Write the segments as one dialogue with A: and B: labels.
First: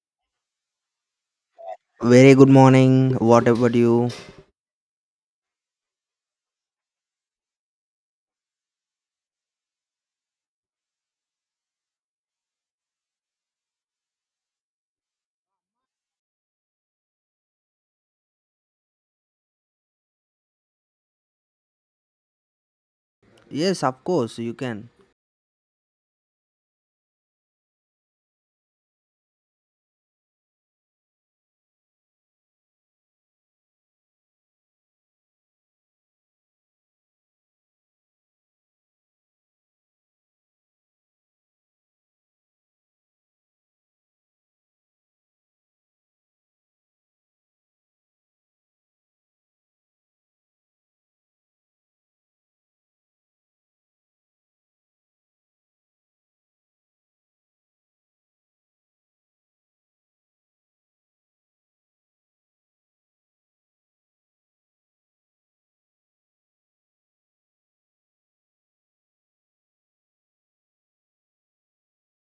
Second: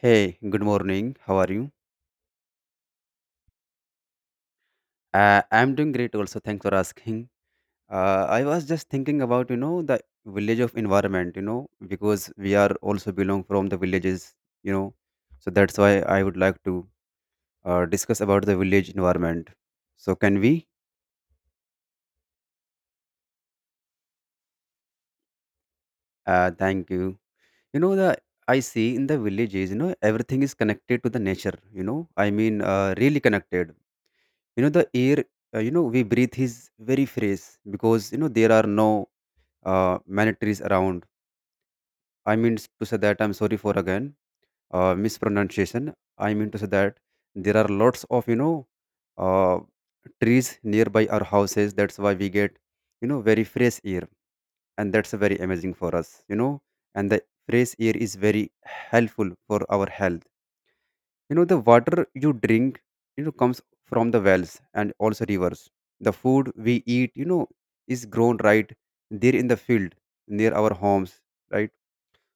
A: Hey, good morning. How are you?
B: Very good morning. What about you?
A: I'm doing great also. Thanks for asking. I was just thinking about, the village of environment, because we are also belong from the villages, you know. So that's why I would like to discuss about the village environment. So can we?
B: Yes, of course, you can.
A: Thank you. You know, the I see in the villages, everything is connected to the nature, I mean, really connected. The air, we breathe is very fresh because, there are no many trees around. I mean to say that I'm sorry for again mispronunciation. I mean to say that there are lots of uh, trees nearby our houses. That's why we get very fresh air, and that's very amazing for us. And the fresh air is very helpful for our health. The water you drink comes from the wells and also rivers. The food we eat is grown right there in the field near our homes, right?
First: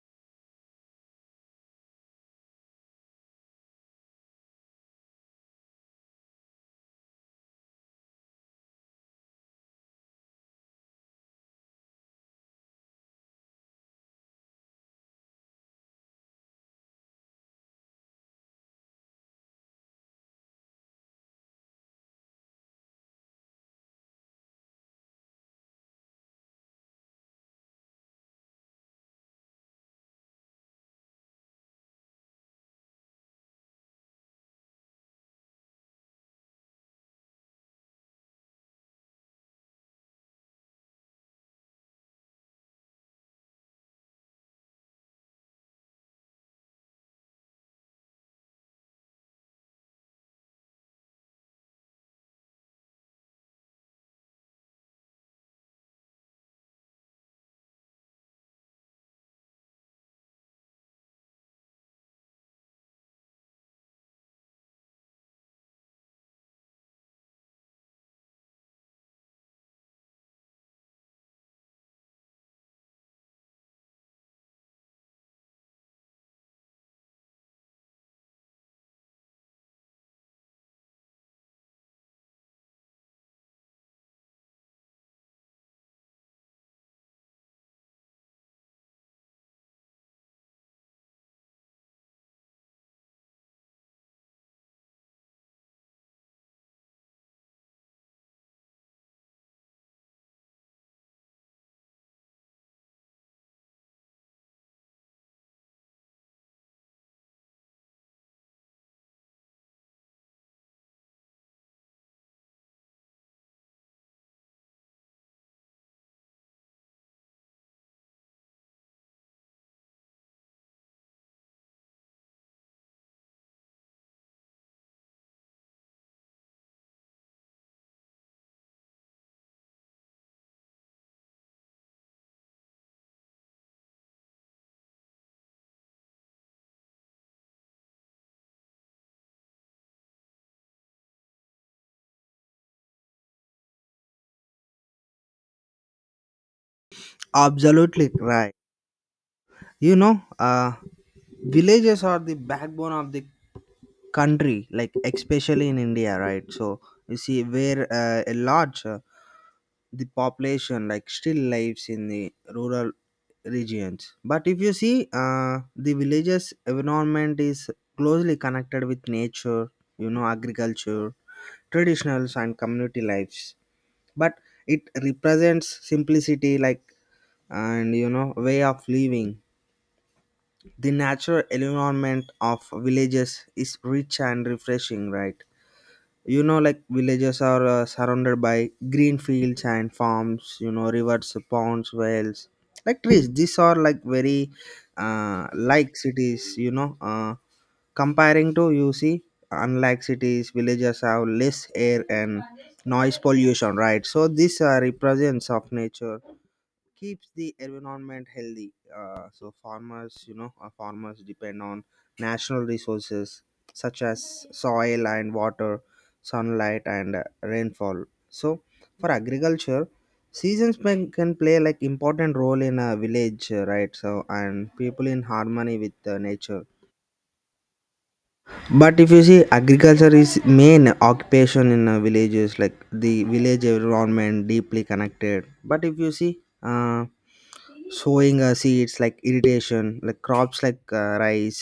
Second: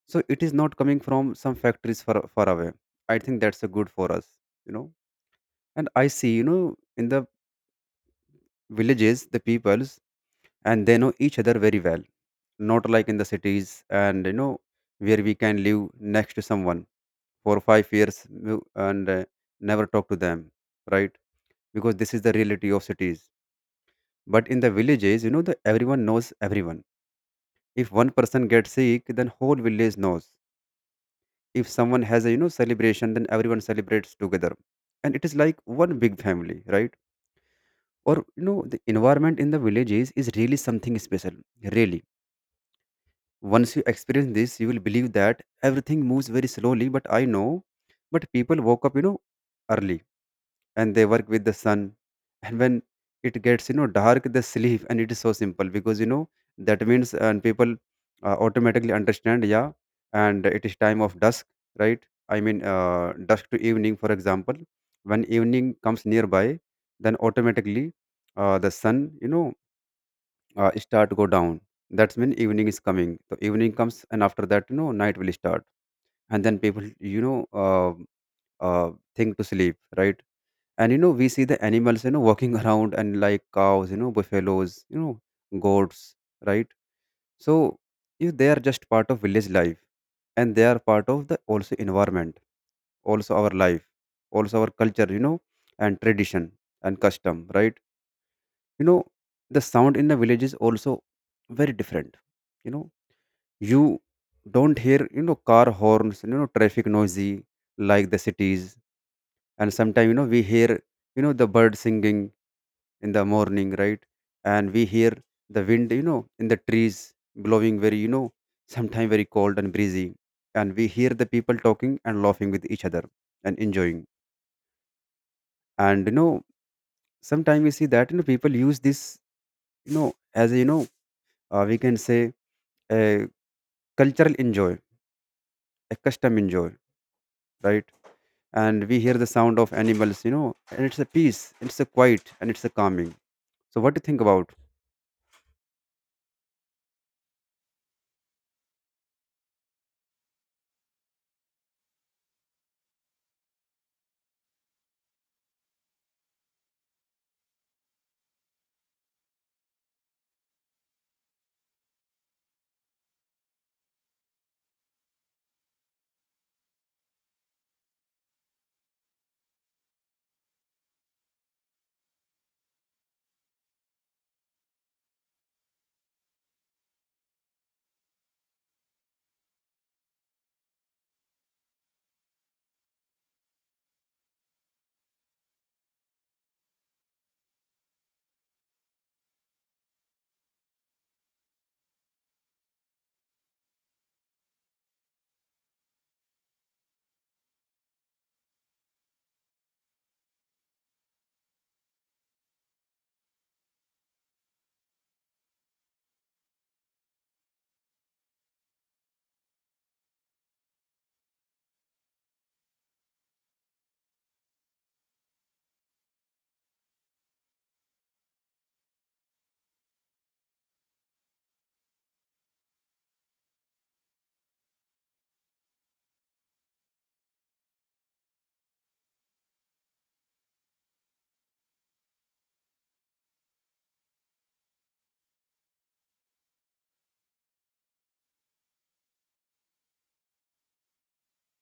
A: So it is not coming from some factories far, far away. I think that's a good for us you know and I see in the villages, the peoples and they know each other very well, not like in the cities. And where we can live next to someone for five years, and never talk to them, right? Because this is the reality of cities. But in the villages, you know the everyone knows everyone. If one person gets sick, then whole village knows. If someone has a celebration, then everyone celebrates together. And it is like one big family, right? Or the environment in the villages is really something special. Really, once you experience this, you will believe that everything moves very slowly, but I know. But people woke up, early. And they work with the sun. And when it gets, dark, they sleep, and it is so simple because, that means and people automatically understand, yeah. And it is time of dusk, right? I mean, dusk to evening, for example. When evening comes nearby, then automatically, the sun, start to go down. That's when evening is coming, so evening comes, and after that, night will start. And then people, you know uh, think to sleep, right? And we see the animals, walking around, and like cows, buffaloes, goats, right? So you they are just part of village life. And they are part of the also environment, also our life, also our culture, and tradition, and custom, right? You know the sound in the village is also very different. You know you don't hear car horns, traffic noisy, like the cities. And sometimes, we hear the bird singing in the morning, right? And we hear the wind, in the trees, blowing very, sometimes very cold and breezy. And we hear the people talking and laughing with each other, and enjoying. And, sometimes we see that, people use this, as a, we can say, a cultural enjoy, a custom enjoy, right? And we hear the sound of animals, and it's a peace, it's a quiet, and it's a calming. So what do you think about?
B: Absolutely right. You know, villages are the backbone of the country, like especially in India, right? So you see, where a large the population like still lives in the rural regions. But if you see, the villages environment is closely connected with nature. You know, agriculture, traditionals, and community lives, but it represents simplicity like, and you know, way of living. The natural environment of villages is rich and refreshing, right? You know, like villages are surrounded by green fields and farms, you know, rivers, ponds, wells, like trees. These are like very like cities, you know, comparing to, you see, unlike cities, villages have less air and noise pollution, right? So these are represents of nature, keeps the environment healthy. So farmers, you know, farmers depend on natural resources such as soil and water, sunlight and rainfall. So for agriculture, seasons may, can play like important role in a village, right? So and people in harmony with nature. But if you see, agriculture is main occupation in villages, like the village environment deeply connected. But if you see sowing seeds like irrigation, like crops like rice,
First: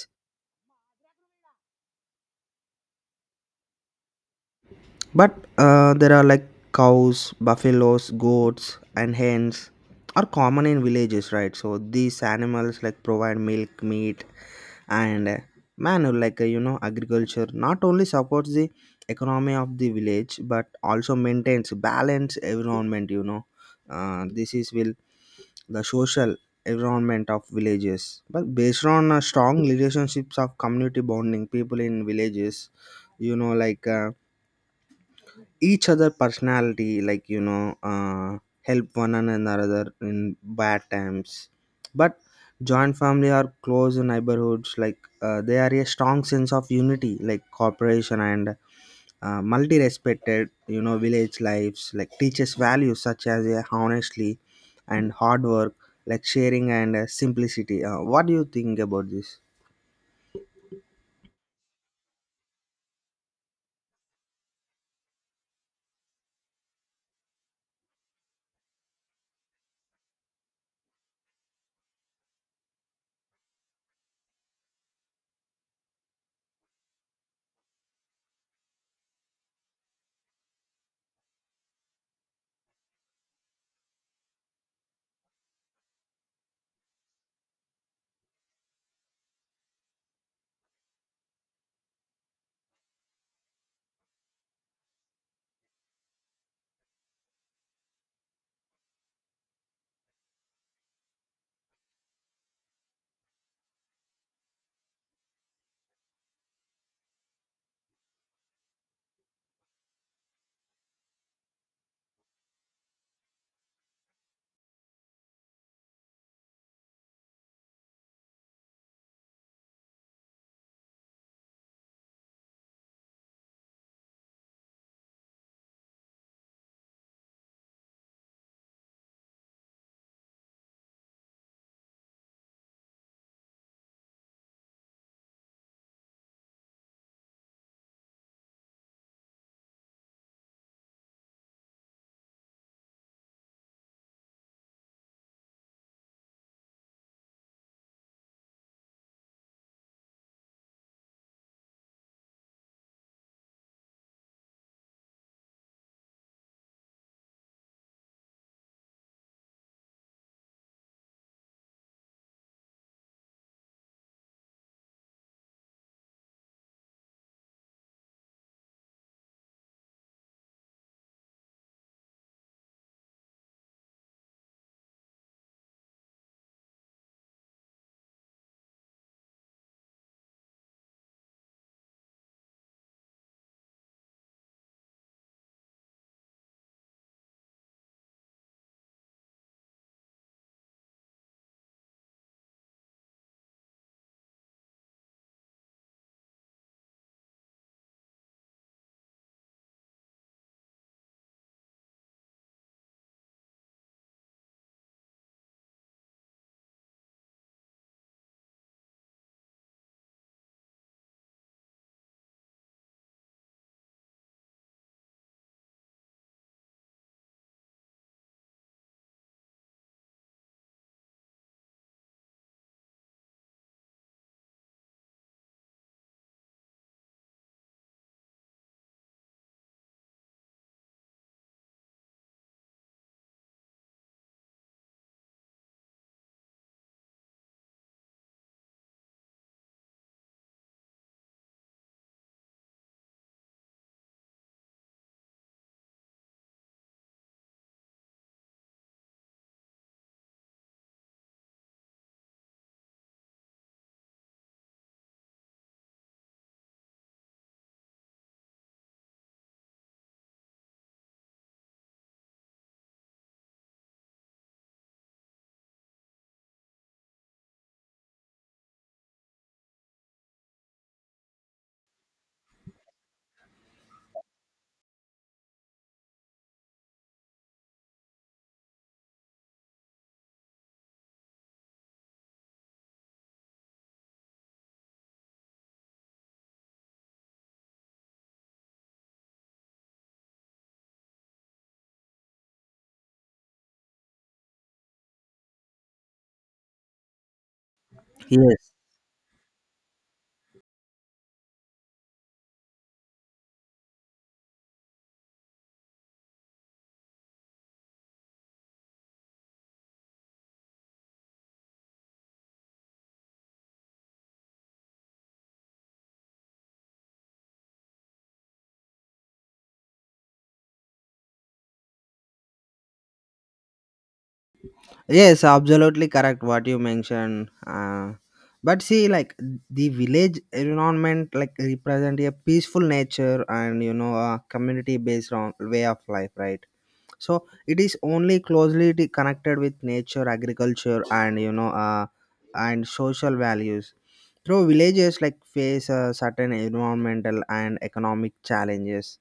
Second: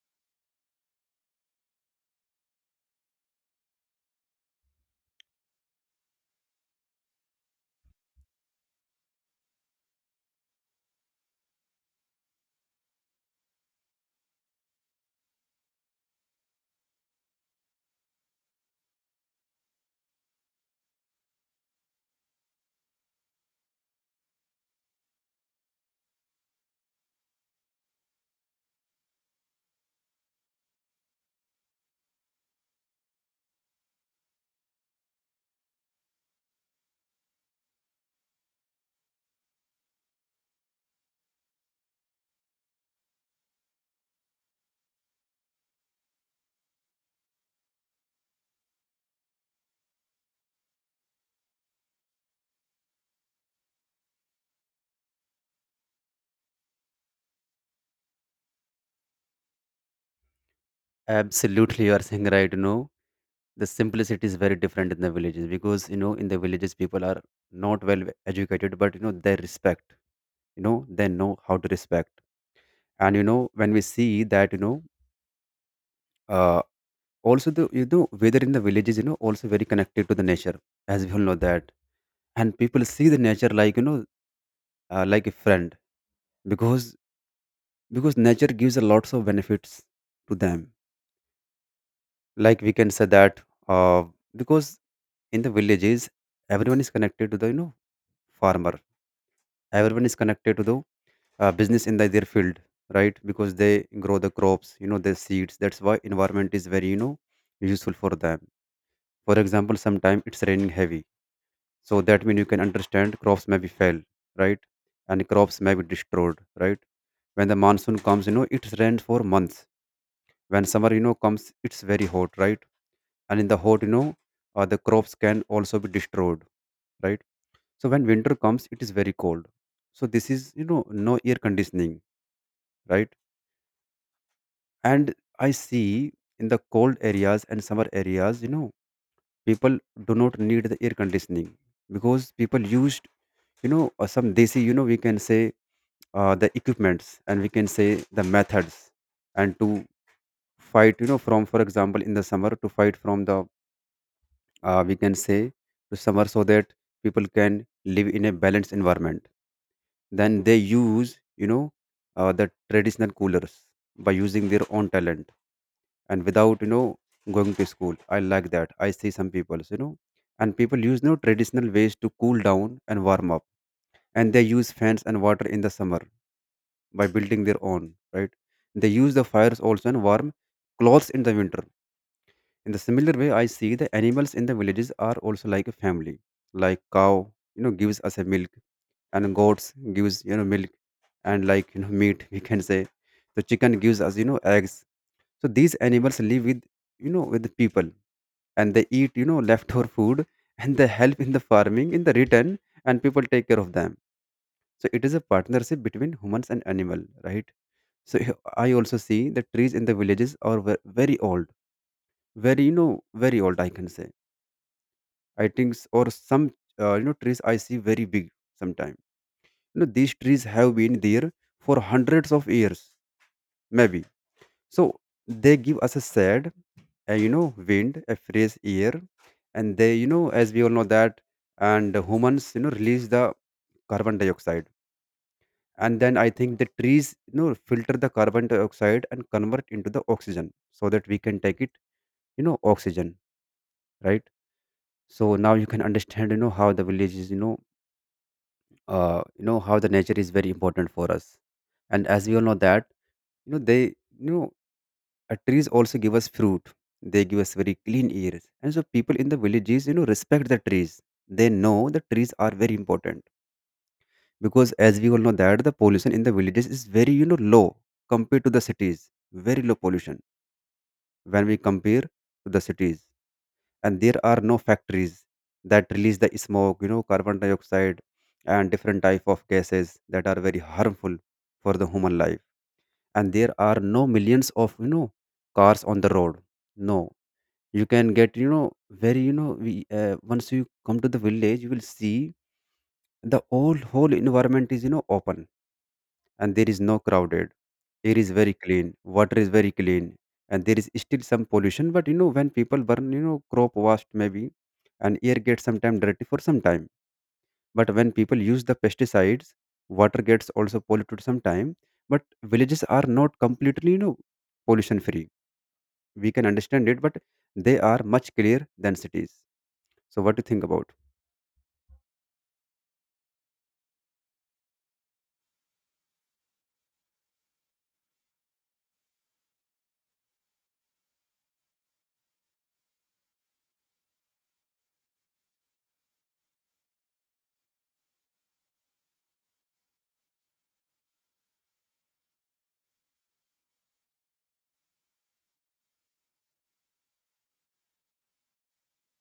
B: but there are like cows, buffaloes, goats, and hens are common in villages, right? So these animals like provide milk, meat, and man like, you know, agriculture not only supports the economy of the village but also maintains balance environment, you know. This is will the social environment of villages, but based on strong relationships of community bonding, people in villages, you know, like each other personality, like, you know, help one another in bad times. But joint family are close neighborhoods, like, they are a strong sense of unity like cooperation and multi respected, you know, village lives like teaches values such as honestly and hard work, like sharing and simplicity. What do you think about this?
A: Absolutely, you are saying right. The simplicity is very different in the villages because, in the villages, people are not well educated, but, they respect. They know how to respect. And, when we see that, uh, also the weather in the villages, also very connected to the nature, as we all know that. And people see the nature like, like a friend, because nature gives a lots of benefits to them. Like, we can say that, uh, because in the villages, everyone is connected to the, farmer. Everyone is connected to the, business in the, their field, right? Because they grow the crops, the seeds. That's why environment is very, useful for them. For example, sometime it's raining heavy, so that means you can understand crops may be fail, right? And crops may be destroyed, right? When the monsoon comes, it rains for months. When summer, comes, it's very hot, right? And in the hot, the crops can also be destroyed, right? So when winter comes, it is very cold. So this is, no air conditioning, right? And I see in the cold areas and summer areas, people do not need the air conditioning. Because people used, some desi, we can say, the equipments, and we can say the methods, and to fight, from, for example, in the summer, to fight from the, we can say, to summer. So that people can live in a balanced environment. Then they use, the traditional coolers by using their own talent, and without, going to school. I like that. I see some people, and people use no traditional ways to cool down and warm up. And they use fans and water in the summer, by building their own, right? They use the fires also, and warm clothes in the winter. In the similar way, I see the animals in the villages are also like a family. Like cow, gives us a milk, and goats gives milk, and like meat, we can say. The chicken gives us eggs. So these animals live with with the people, and they eat leftover food, and they help in the farming in the return, and people take care of them. So it is a partnership between humans and animal, right? So I also see the trees in the villages are very old, very very old, I can say. I think, or some, trees I see very big sometimes. These trees have been there for hundreds of years, maybe. So they give us a shade, a wind, a fresh air, and they, as we all know that, and humans release the carbon dioxide, and then I think the trees filter the carbon dioxide and convert into the oxygen, so that we can take it, oxygen, right? So now you can understand how the village is, how the nature is very important for us. And as we all know that, they, you know trees also give us fruit. They give us very clean air, and so people in the villages respect the trees. They know the trees are very important, because, as we all know that, the pollution in the villages is very, low compared to the cities, very low pollution when we compare to the cities. And there are no factories that release the smoke, carbon dioxide, and different type of gases that are very harmful for the human life. And there are no millions of cars on the road. No, you can get very once you come to the village, you will see the whole environment is open, and there is no crowded. Air is very
B: Yes,
A: clean. Water is very clean. And there is still some pollution, but when people burn crop waste, maybe, and air gets sometimes dirty for some time. But when people use the pesticides, water gets also polluted sometime. But villages are not completely pollution free. We can understand it, but they are much clearer than cities. So what do you think about?
B: yes, absolutely correct what you mentioned. But see, like the village environment, like represent a peaceful nature and, you know, a community-based on way of life, right? So it is only closely connected with nature, agriculture, and you know, and social values. Through villages, like face certain environmental and economic challenges,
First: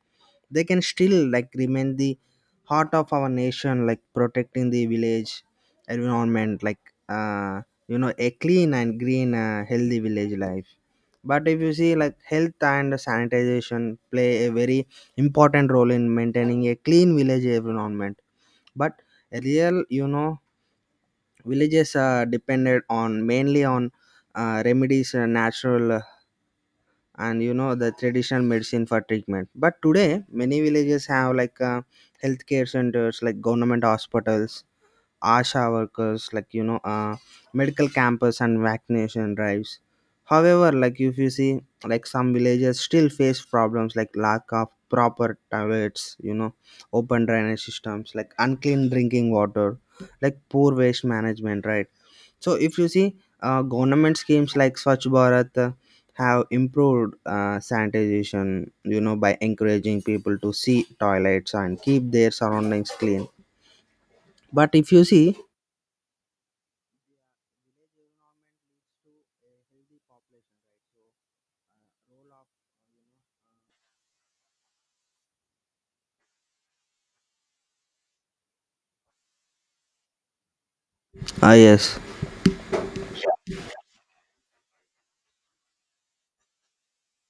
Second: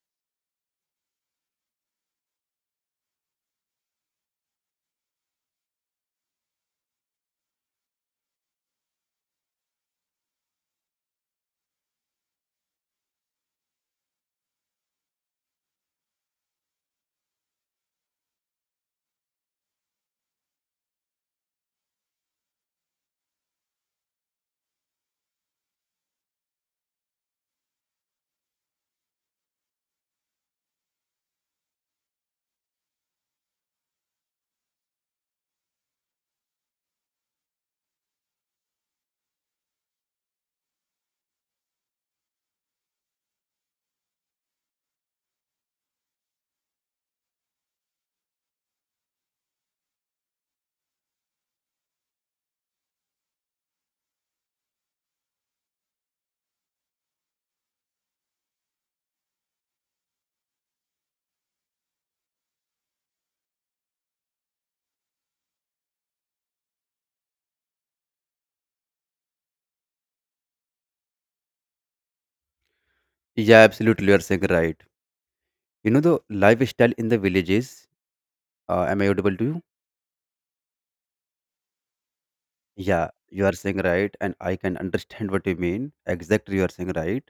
B: they can still like remain the heart of our nation, like protecting the village environment, like, uh, you know, a clean and green healthy village life. But if you see, like health and sanitization play a very important role in maintaining a clean village environment. But real, you know, villages are depended on mainly on remedies, natural, and you know the traditional medicine for treatment. But today many villages have like healthcare centers like government hospitals, asha workers, like, you know, medical campus and vaccination drives. However, like, if you see, like some villages still face problems like lack of proper toilets, you know, open drainage systems, like unclean drinking water, like poor waste management, right? So if you see, government schemes like Swachh Bharat have improved sanitation, you know, by encouraging people to see toilets and keep their surroundings clean. But if you see,
A: Yeah, absolutely, you are saying right. The lifestyle in the villages, am I audible to you?
B: ah, yes,
A: Yeah, you are saying right, and I can understand what you mean. Exactly, you are saying right.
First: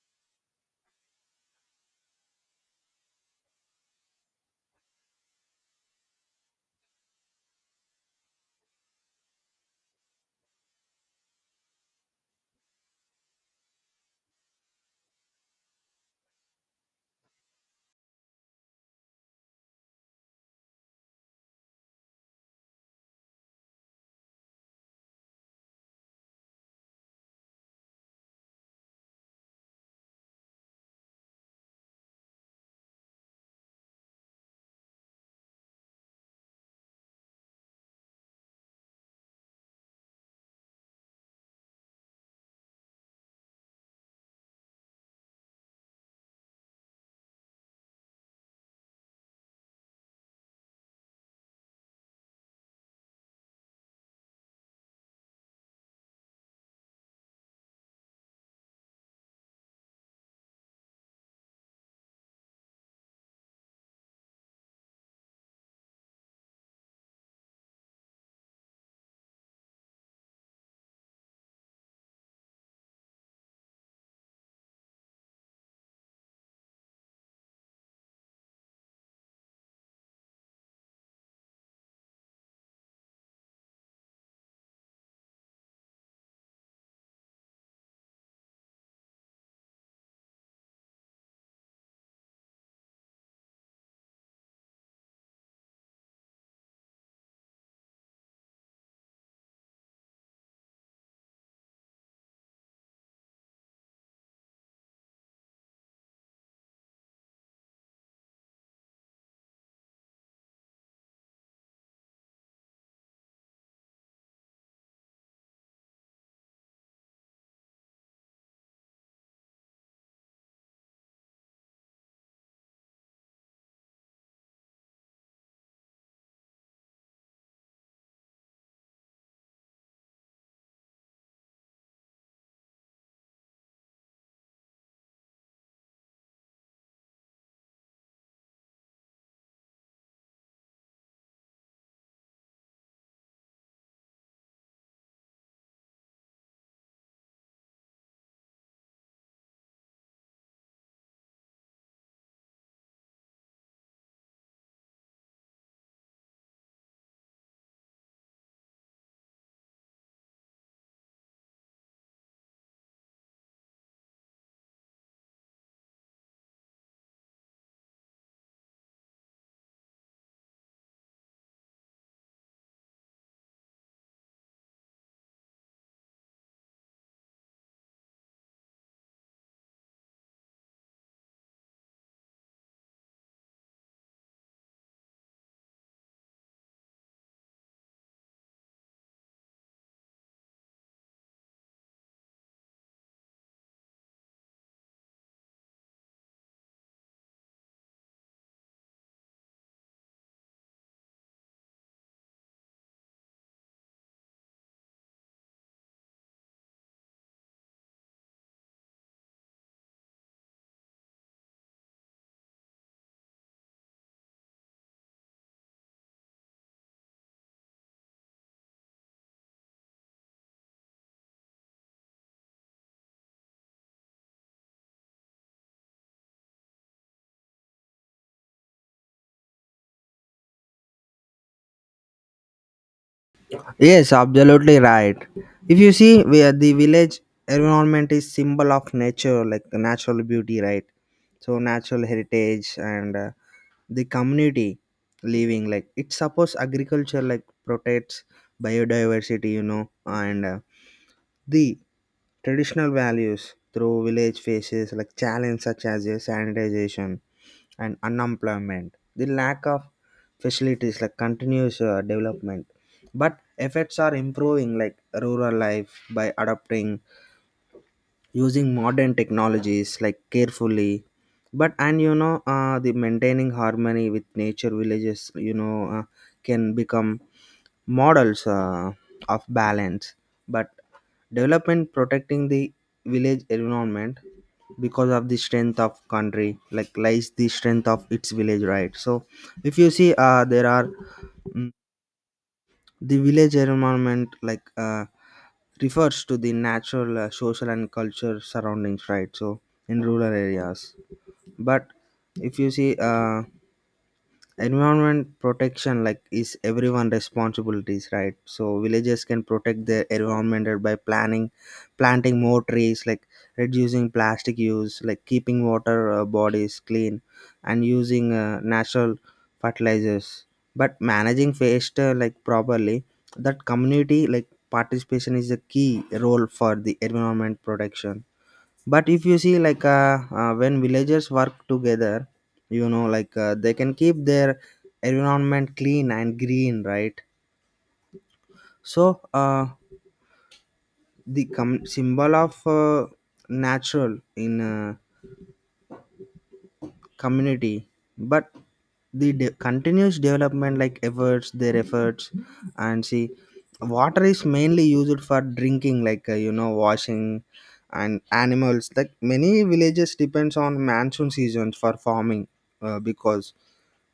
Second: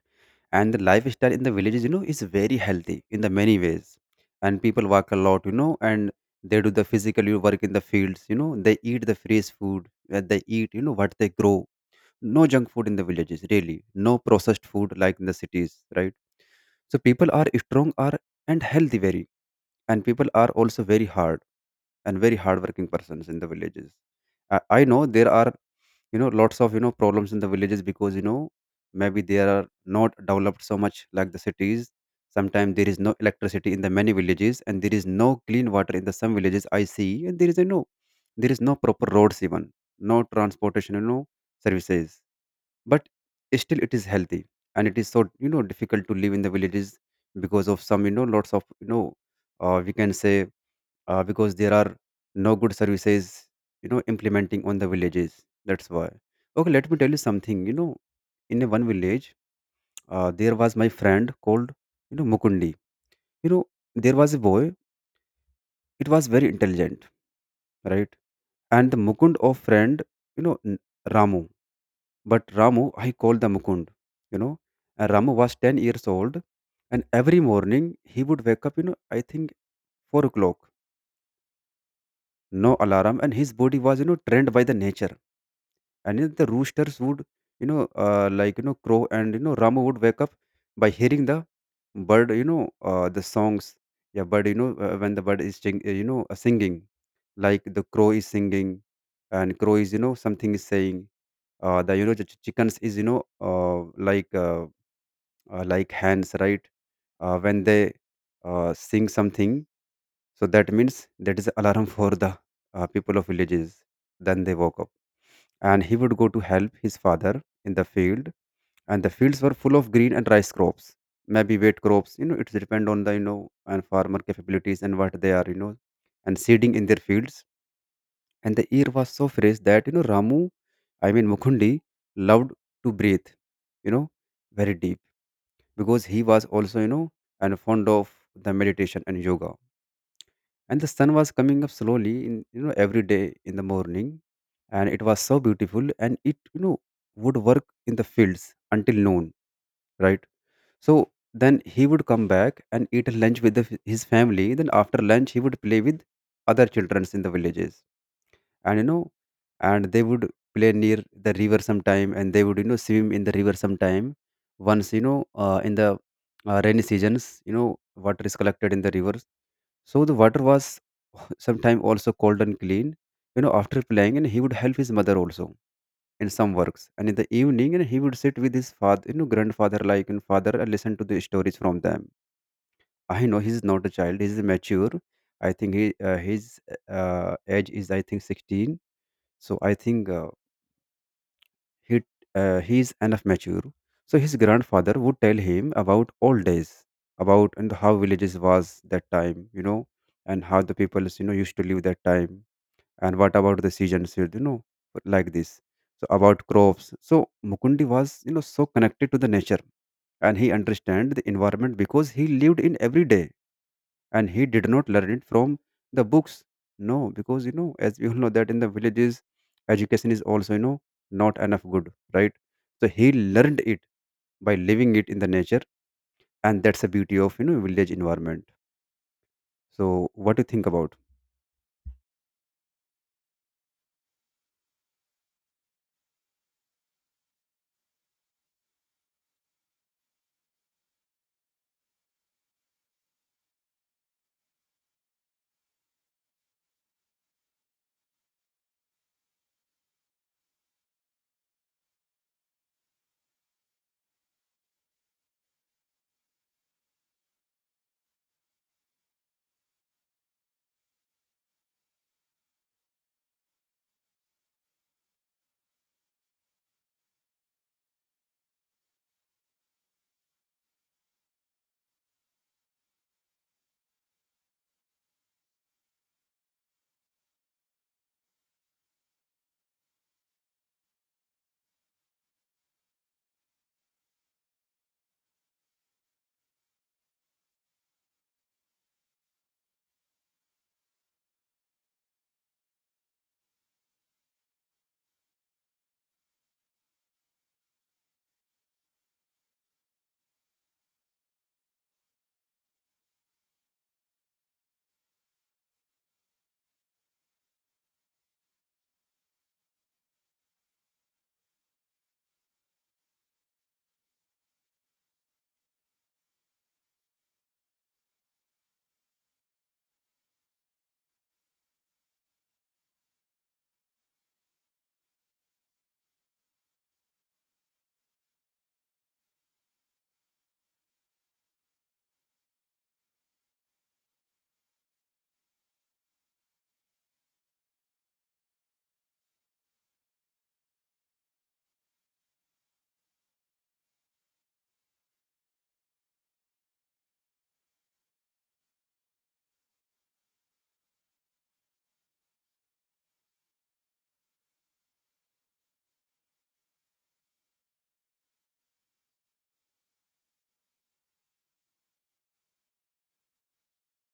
A: And the lifestyle in the villages, is very healthy in the many ways. And people walk a lot, and they do the physical you work in the fields, they eat the fresh food, they eat, what they grow. No junk food in the villages, really. No processed food like in the cities, right? So people are strong are and healthy very, and people are also very hard and very hardworking persons in the villages. I know there are lots of problems in the villages, because maybe they are not developed so much like the cities. Sometimes there is no electricity in the many villages, and there is no clean water in the some villages, I see, and there is there is no proper roads even, no transportation, services. But still, it is healthy, and it is so difficult to live in the villages because of some lots of we can say, because there are no good services, implementing on the villages. That's why, okay, let me tell you something. In a one village, there was my friend called, Mukundi. you know there was a boy. It was very intelligent, right? And the Mukund of friend, you know N- Ramu. But Ramu I called the Mukund, you know and Ramu was 10 years old. And every morning he would wake up, I think, 4 o'clock. No alarm, and his body was trained by the nature. And then the roosters would, crow, and, Rama would wake up by hearing the bird, the songs. Yeah, bird, when the bird is sing, singing, like the crow is singing, and crow is, something is saying. The the chickens is, like hands, right? When they sing something, so that means that is alarm for the people of villages. Then they woke up, and he would go to help his father in the field, and the fields were full of green and rice crops, maybe wheat crops. You know, it depend on the and farmer capabilities and what they are, and seeding in their fields. And the air was so fresh that, you know, Ramu, I mean Mukundi, loved to breathe, you know, very deep, because he was also and fond of the meditation and yoga. And the sun was coming up slowly in, you know, every day in the morning, and it was so beautiful, and it, you know, would work in the fields until noon, right? So then he would come back and eat lunch with the, his family. Then after lunch he would play with other children in the villages, and you know, and they would play near the river sometime, and they would, you know, swim in the river sometime. Once, in the rainy seasons, you know, water is collected in the rivers, so the water was sometime also cold and clean, you know. After playing, and he would help his mother also in some works, and in the evening, and he would sit with his father, you know, grandfather like, and father, and listen to the stories from them. I know he's not a child, he's mature. I think he his age is, I think, 16. So I think, he he's enough mature. So his grandfather would tell him about old days, about and how villages was that time, you know, and how the peoples, you know, used to live that time, and what about the seasons, you know, like this. So about crops. So Mukundi was, you know, so connected to the nature, and he understand the environment because he lived in every day, and he did not learn it from the books. No, because, you know, as we all know that in the villages, education is also, you know, not enough good, right? So he learned it by living it in the nature, and that's the beauty of, you know, village environment. So what do you think about?
B: yes, absolutely right. If you see, where the village environment is symbol of nature, like the natural beauty, right? So natural heritage and the community living, like it supports agriculture, like protects biodiversity, you know, and the traditional values through village faces like challenge such as sanitization and unemployment, the lack of facilities like continuous development. But efforts are improving like rural life by adopting, using modern technologies like carefully, but and you know, the maintaining harmony with nature, villages, you know, can become models of balance, but development, protecting the village environment, because of the strength of country like lies the strength of its village, right? So if you see there are mm, the village environment like refers to the natural, social, and culture surroundings, right? So in rural areas, but if you see environment protection like is everyone responsibilities, right? So villagers can protect their environment by planning, planting more trees, like reducing plastic use, like keeping water bodies clean and using natural fertilizers, but managing waste like properly, that community like participation is a key role for the environment protection. But if you see, like, when villagers work together, you know, like, they can keep their environment clean and green, right? So the symbol of natural in community, but the continuous development like efforts, their efforts, and see water is mainly used for drinking, like, you know, washing and animals, like many villages depends on monsoon seasons for farming, because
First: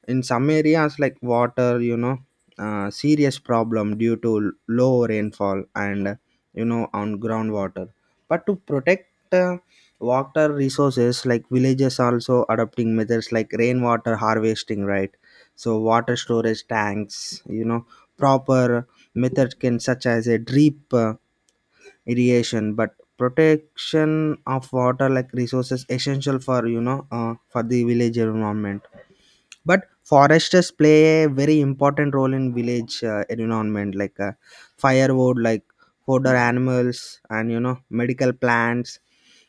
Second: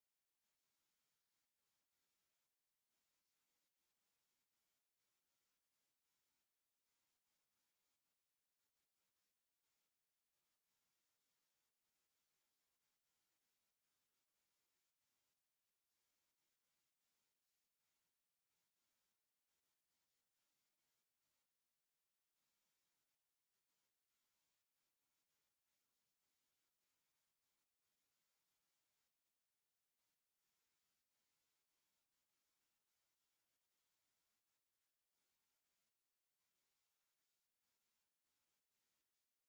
B: in some areas, like, water, you know, serious problem due to low rainfall and you know on groundwater. But to protect uh, water resources, like villages also adopting methods like rainwater harvesting, right? So water storage tanks, you know, proper methods can such as a drip irrigation, but protection of water, like resources essential for, you know, for the village environment. But foresters play a very important role in village environment, like, firewood, like fodder, animals, and you know medical plants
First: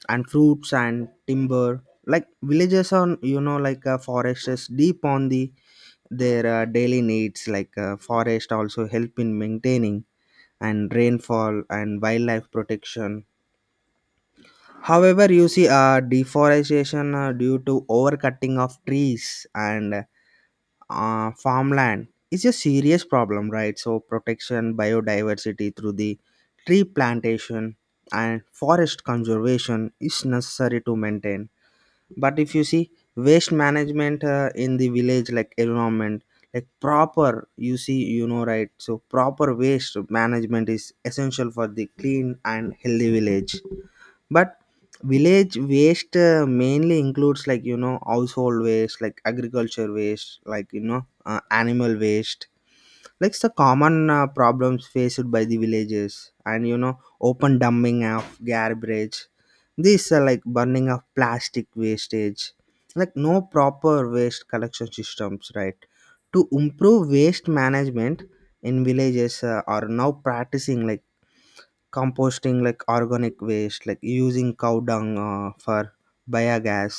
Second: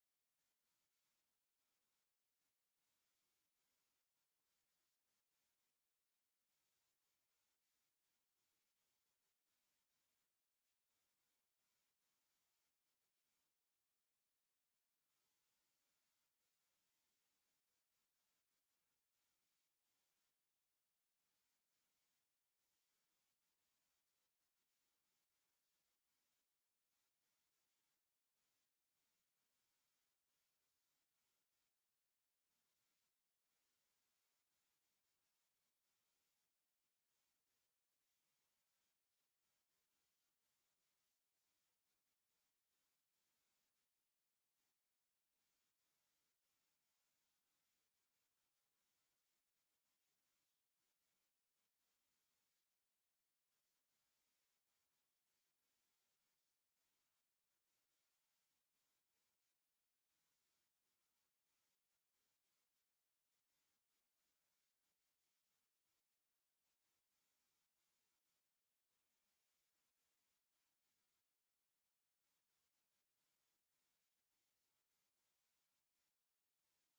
B: and fruits and timber, like villages on, you know, like foresters deep on the their daily needs, like, forest also help in maintaining and rainfall and wildlife protection. However, you see, deforestation due to overcutting of trees and farmland is a serious problem, right? So protection, biodiversity through the tree plantation and forest conservation is necessary to maintain. But if you see, waste management in the village, like environment, like proper, you see, you know, right? So proper waste management is essential for the clean and healthy village, but village waste mainly includes, like, you know, household waste, like agriculture waste, like, you know, animal waste, like the common problems faced by the villages, and you know open dumping of garbage, these are like burning of plastic wastage, like no proper waste collection systems, right? To improve waste management in villages, are now practicing, like composting, like organic waste, like using cow dung for biogas,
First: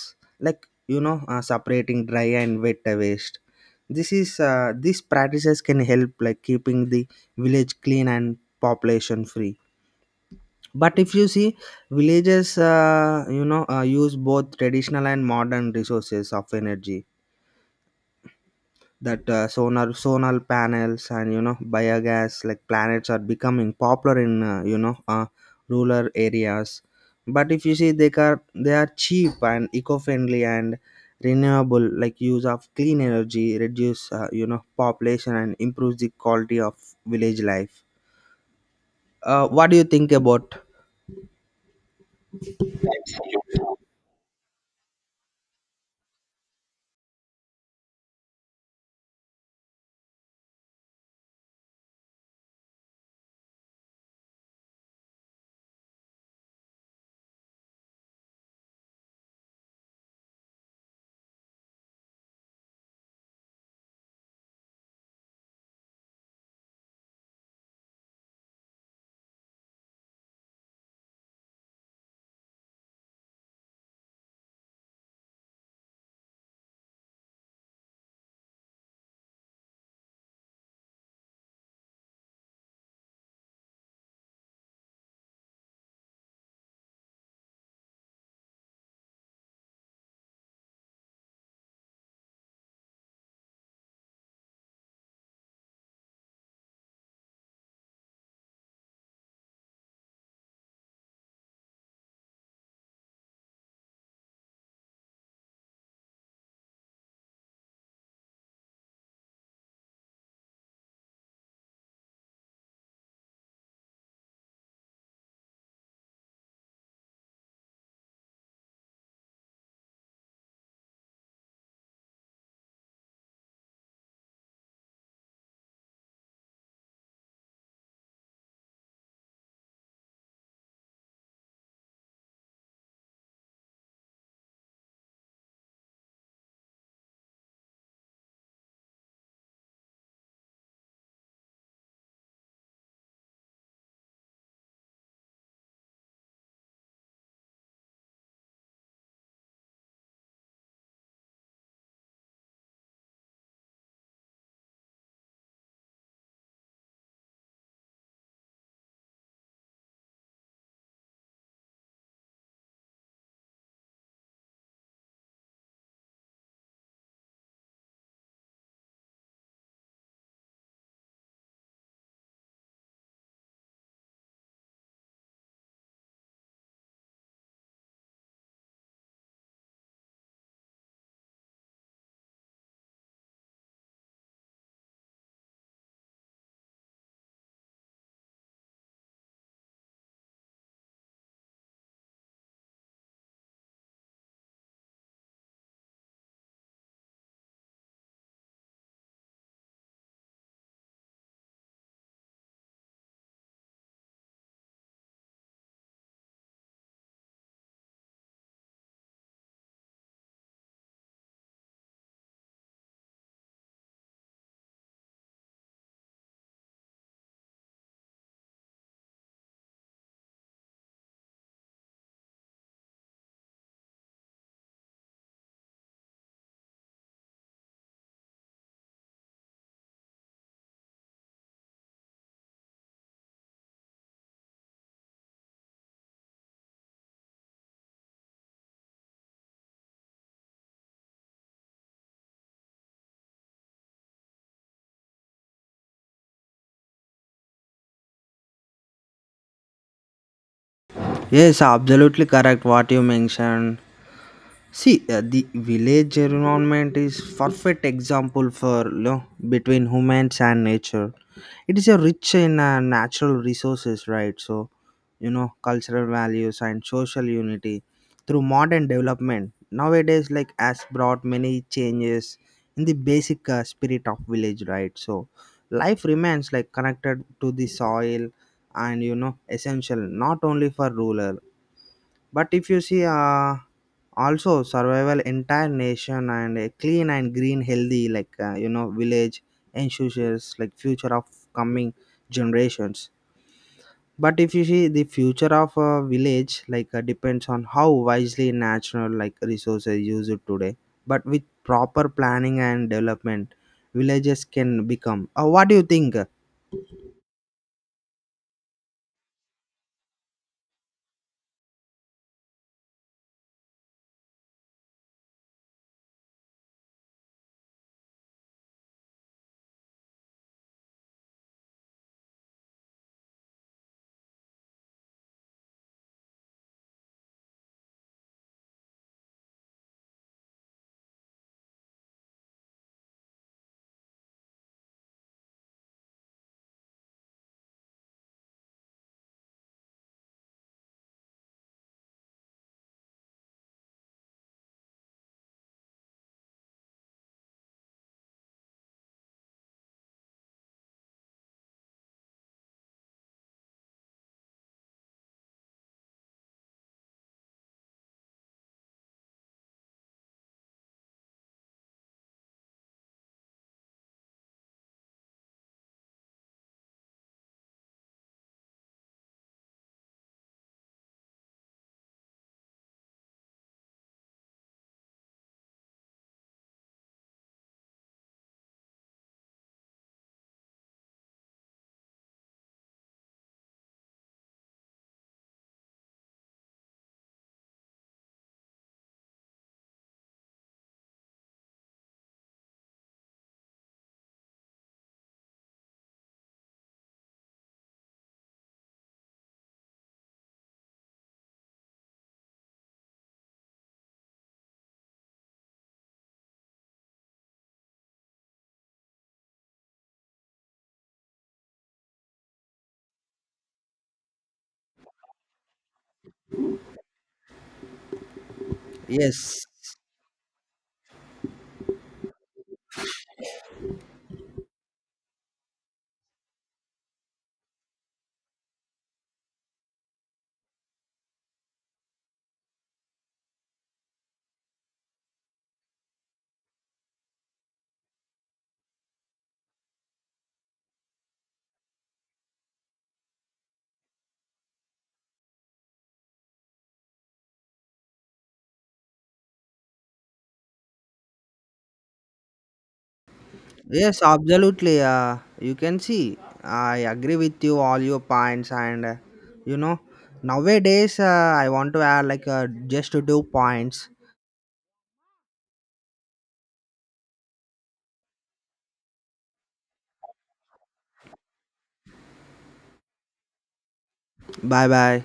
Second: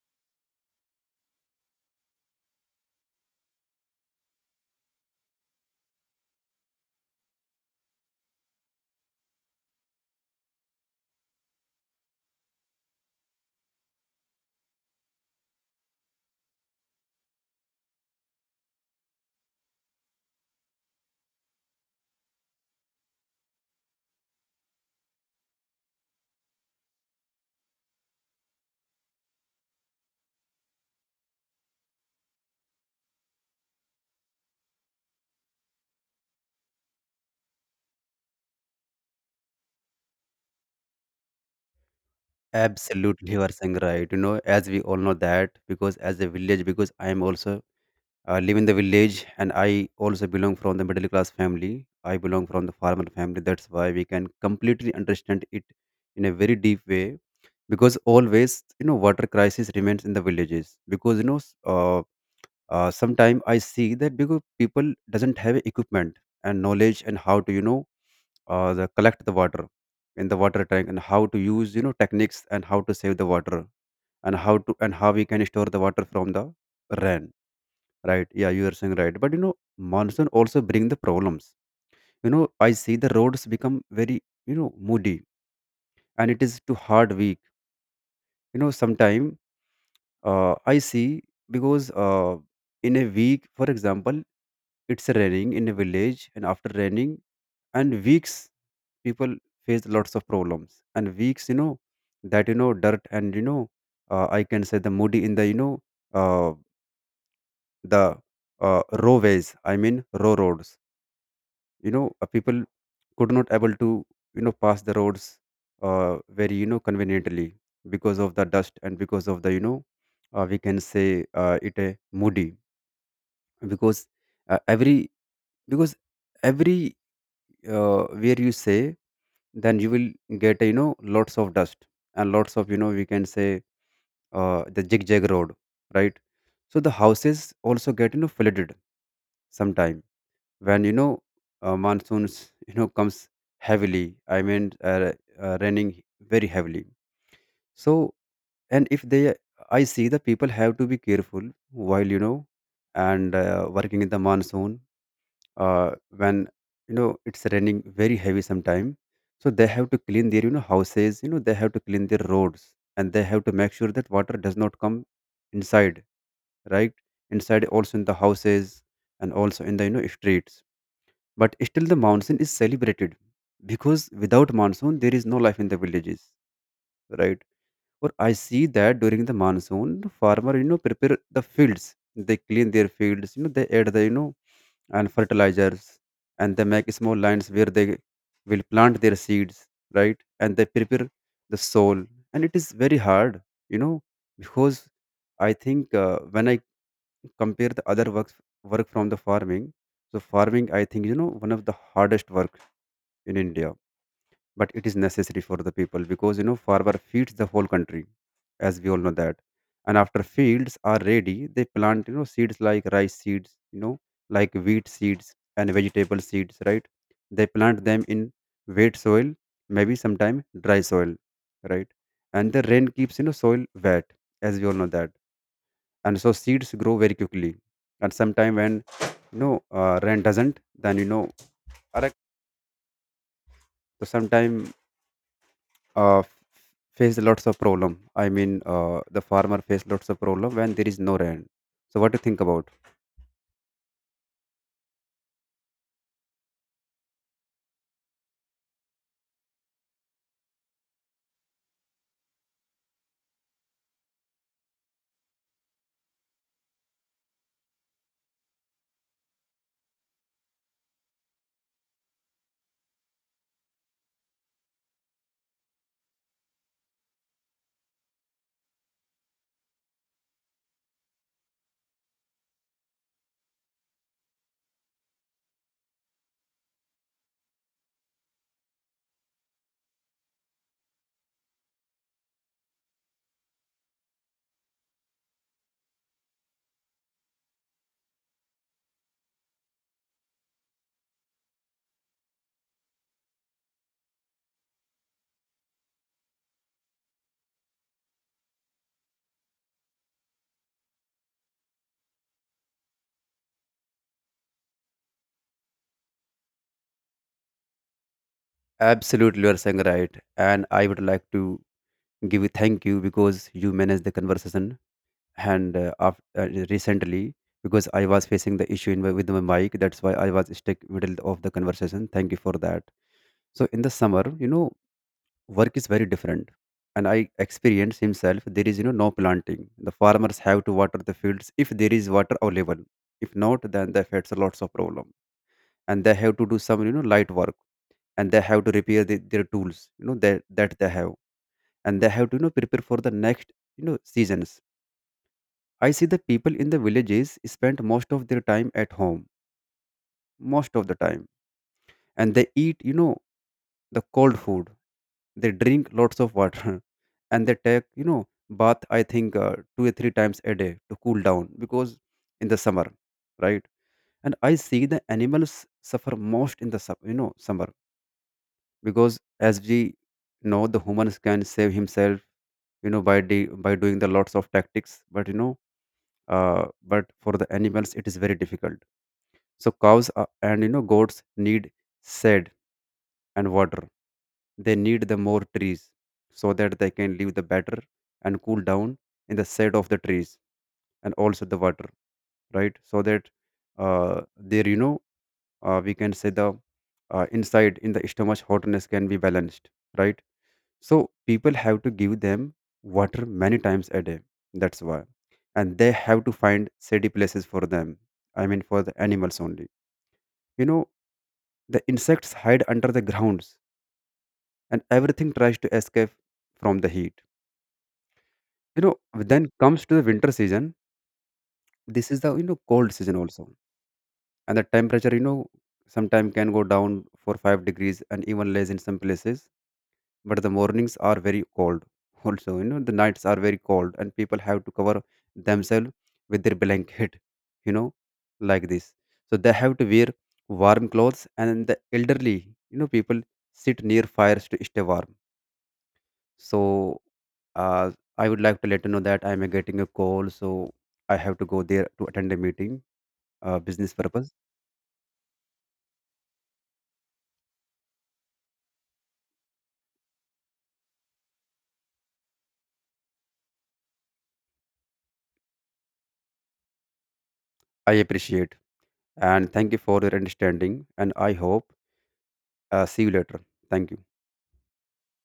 B: like, you know, separating dry and wet waste. This is, these practices can help like keeping the village clean and population free. But if you see, villages, you know, use both traditional and modern resources of energy. That sonar solar panels and you know biogas like planets are becoming popular in you know, rural areas. But if you see, they are cheap and eco-friendly and renewable, like use of clean energy reduce you know population and improves the quality of village life. What do you think about?
A: Absolutely, you are saying right. You know, as we all know that, because as a village, because I am also I live in the village, and I also belong from the middle class family. I belong from the farmer family. That's why we can completely understand it in a very deep way, because always, you know, water crisis remains in the villages. Because you know, sometimes I see that because people doesn't have equipment and knowledge, and how to, you know, the collect the water in the water tank, and how to use, you know, techniques, and how to save the water, and how to, and how we can store the water from the rain. Right. Yeah, you are saying right. But you know, monsoon also bring the problems. You know, I see the roads become very, you know, moody, and it is too hard week. You know, sometime I see because in a week, for example, it's raining in a village, and after raining and weeks, people face lots of problems and weeks, you know, that, you know, dirt, and you know, I can say the moody in the, you know, uh, the raw ways, I mean raw roads, you know, people could not able to, you know, pass the roads uh, very, you know, conveniently, because of the dust, and because of the, you know, we can say, it a moody, because uh, every because every where you say, then you will get, you know, lots of dust, and lots of, you know, we can say, the zigzag road, right? So the houses also get, you know, flooded sometime when, you know, monsoons you know comes heavily. I mean raining very heavily. So, and if they, I see the people have to be careful while, you know, and working in the monsoon, uh, when, you know, it's raining very heavy sometime. So they have to clean their, you know, houses, you know, they have to clean their roads, and they have to make sure that water does not come inside, right, inside also in the houses, and also in the, you know, streets. But still, the monsoon is celebrated, because without monsoon, there is no life in the villages, right? Or I see that during the monsoon, farmer, you know, prepare the fields. They clean their fields. You know, they add the, you know, and fertilizers, and they make small lines where they will plant their seeds, right? And they prepare the soil, and it is very hard, you know, because I think, when I compare the other works work from the farming, so farming I think, you know, one of the hardest work in India. But it is necessary for the people, because you know farmer feeds the whole country, as we all know that. And after fields are ready, they plant, you know, seeds, like rice seeds, you know, like wheat seeds and vegetable seeds, right? They plant them in wet soil, maybe sometime dry soil, right? And the rain keeps, you know, soil wet, as we all know that. And so seeds grow very quickly. And sometime when, you know, rain doesn't, then you know. Correct. So sometime uh, f- face lots of problem, I mean, the farmer face lots of problem when there is no rain. So what do you think about?
B: Yes, absolutely correct what you mentioned. See, the village environment is perfect example for, you know, between humans and nature. It is a rich in natural resources, right? So, you know, cultural values and social unity through modern development nowadays, like has brought many changes in the basic spirit of village, right? So life remains like connected to the soil, and you know essential not only for ruler, but if you see also survival entire nation, and a clean and green healthy, like, you know, village ensures like future of coming generations. But if you see, the future of a village, like, depends on how wisely natural like resources use it today, but with proper planning and development villages can become what do you think?
A: Absolutely, you are saying right, and I would like to give you thank you, because you managed the conversation, and recently, because I was facing the issue in my, with my mic, that's why I was stuck middle of the conversation, thank you for that. So in the summer, you know, work is very different, and I experience himself there is, you know, no planting. The farmers have to water the fields if there is water available. If not, then they face lots of problem, and they have to do some, you know, light work, and they have to repair the, their tools, you know, that they have, and they have to, you know, prepare for the next, you know, seasons. I see the people in the villages spend most of their time at home, most of the time, and they eat, you know, the cold food. They drink lots of water and they take, you know, bath, I think, two or three times a day to cool down, because in the summer, right? And I see the animals suffer most in the you know, summer. Because as we know, the humans can save himself, you know, by by doing the lots of tactics, but you know, but for the animals it is very difficult. So cows are, and you know, goats need shade and water. They need the more trees so that they can live the better, and cool down in the shade of the trees, and also the water, right? So that there, you know, we can say, the inside in the stomach hotness can be balanced, right? So people have to give them water many times a day. That's why, and they have to find shady places for them. I mean, for the animals only. You know, the insects hide under the grounds, and everything tries to escape from the heat, you know. Then
B: Yes,
A: comes to the winter season. This is the, you know, cold season also, and the temperature, you know, sometimes can go down for 5 degrees, and even less in some places. But the mornings are very cold, also, you know, the nights are very cold, and people have to cover themselves with their blanket, you know, like this. So they have to wear warm clothes, and the elderly, you know, people sit near fires to stay warm. So, uh, I would like to let you know that I'm getting a call, so I have to go there to attend a meeting, business
B: yes,
A: purpose.
B: absolutely. You can see, I agree with you all your points, and you know, nowadays I want to add like just two points.
A: I appreciate and thank you for your understanding, and I hope, see you later. Thank you.
B: Bye bye.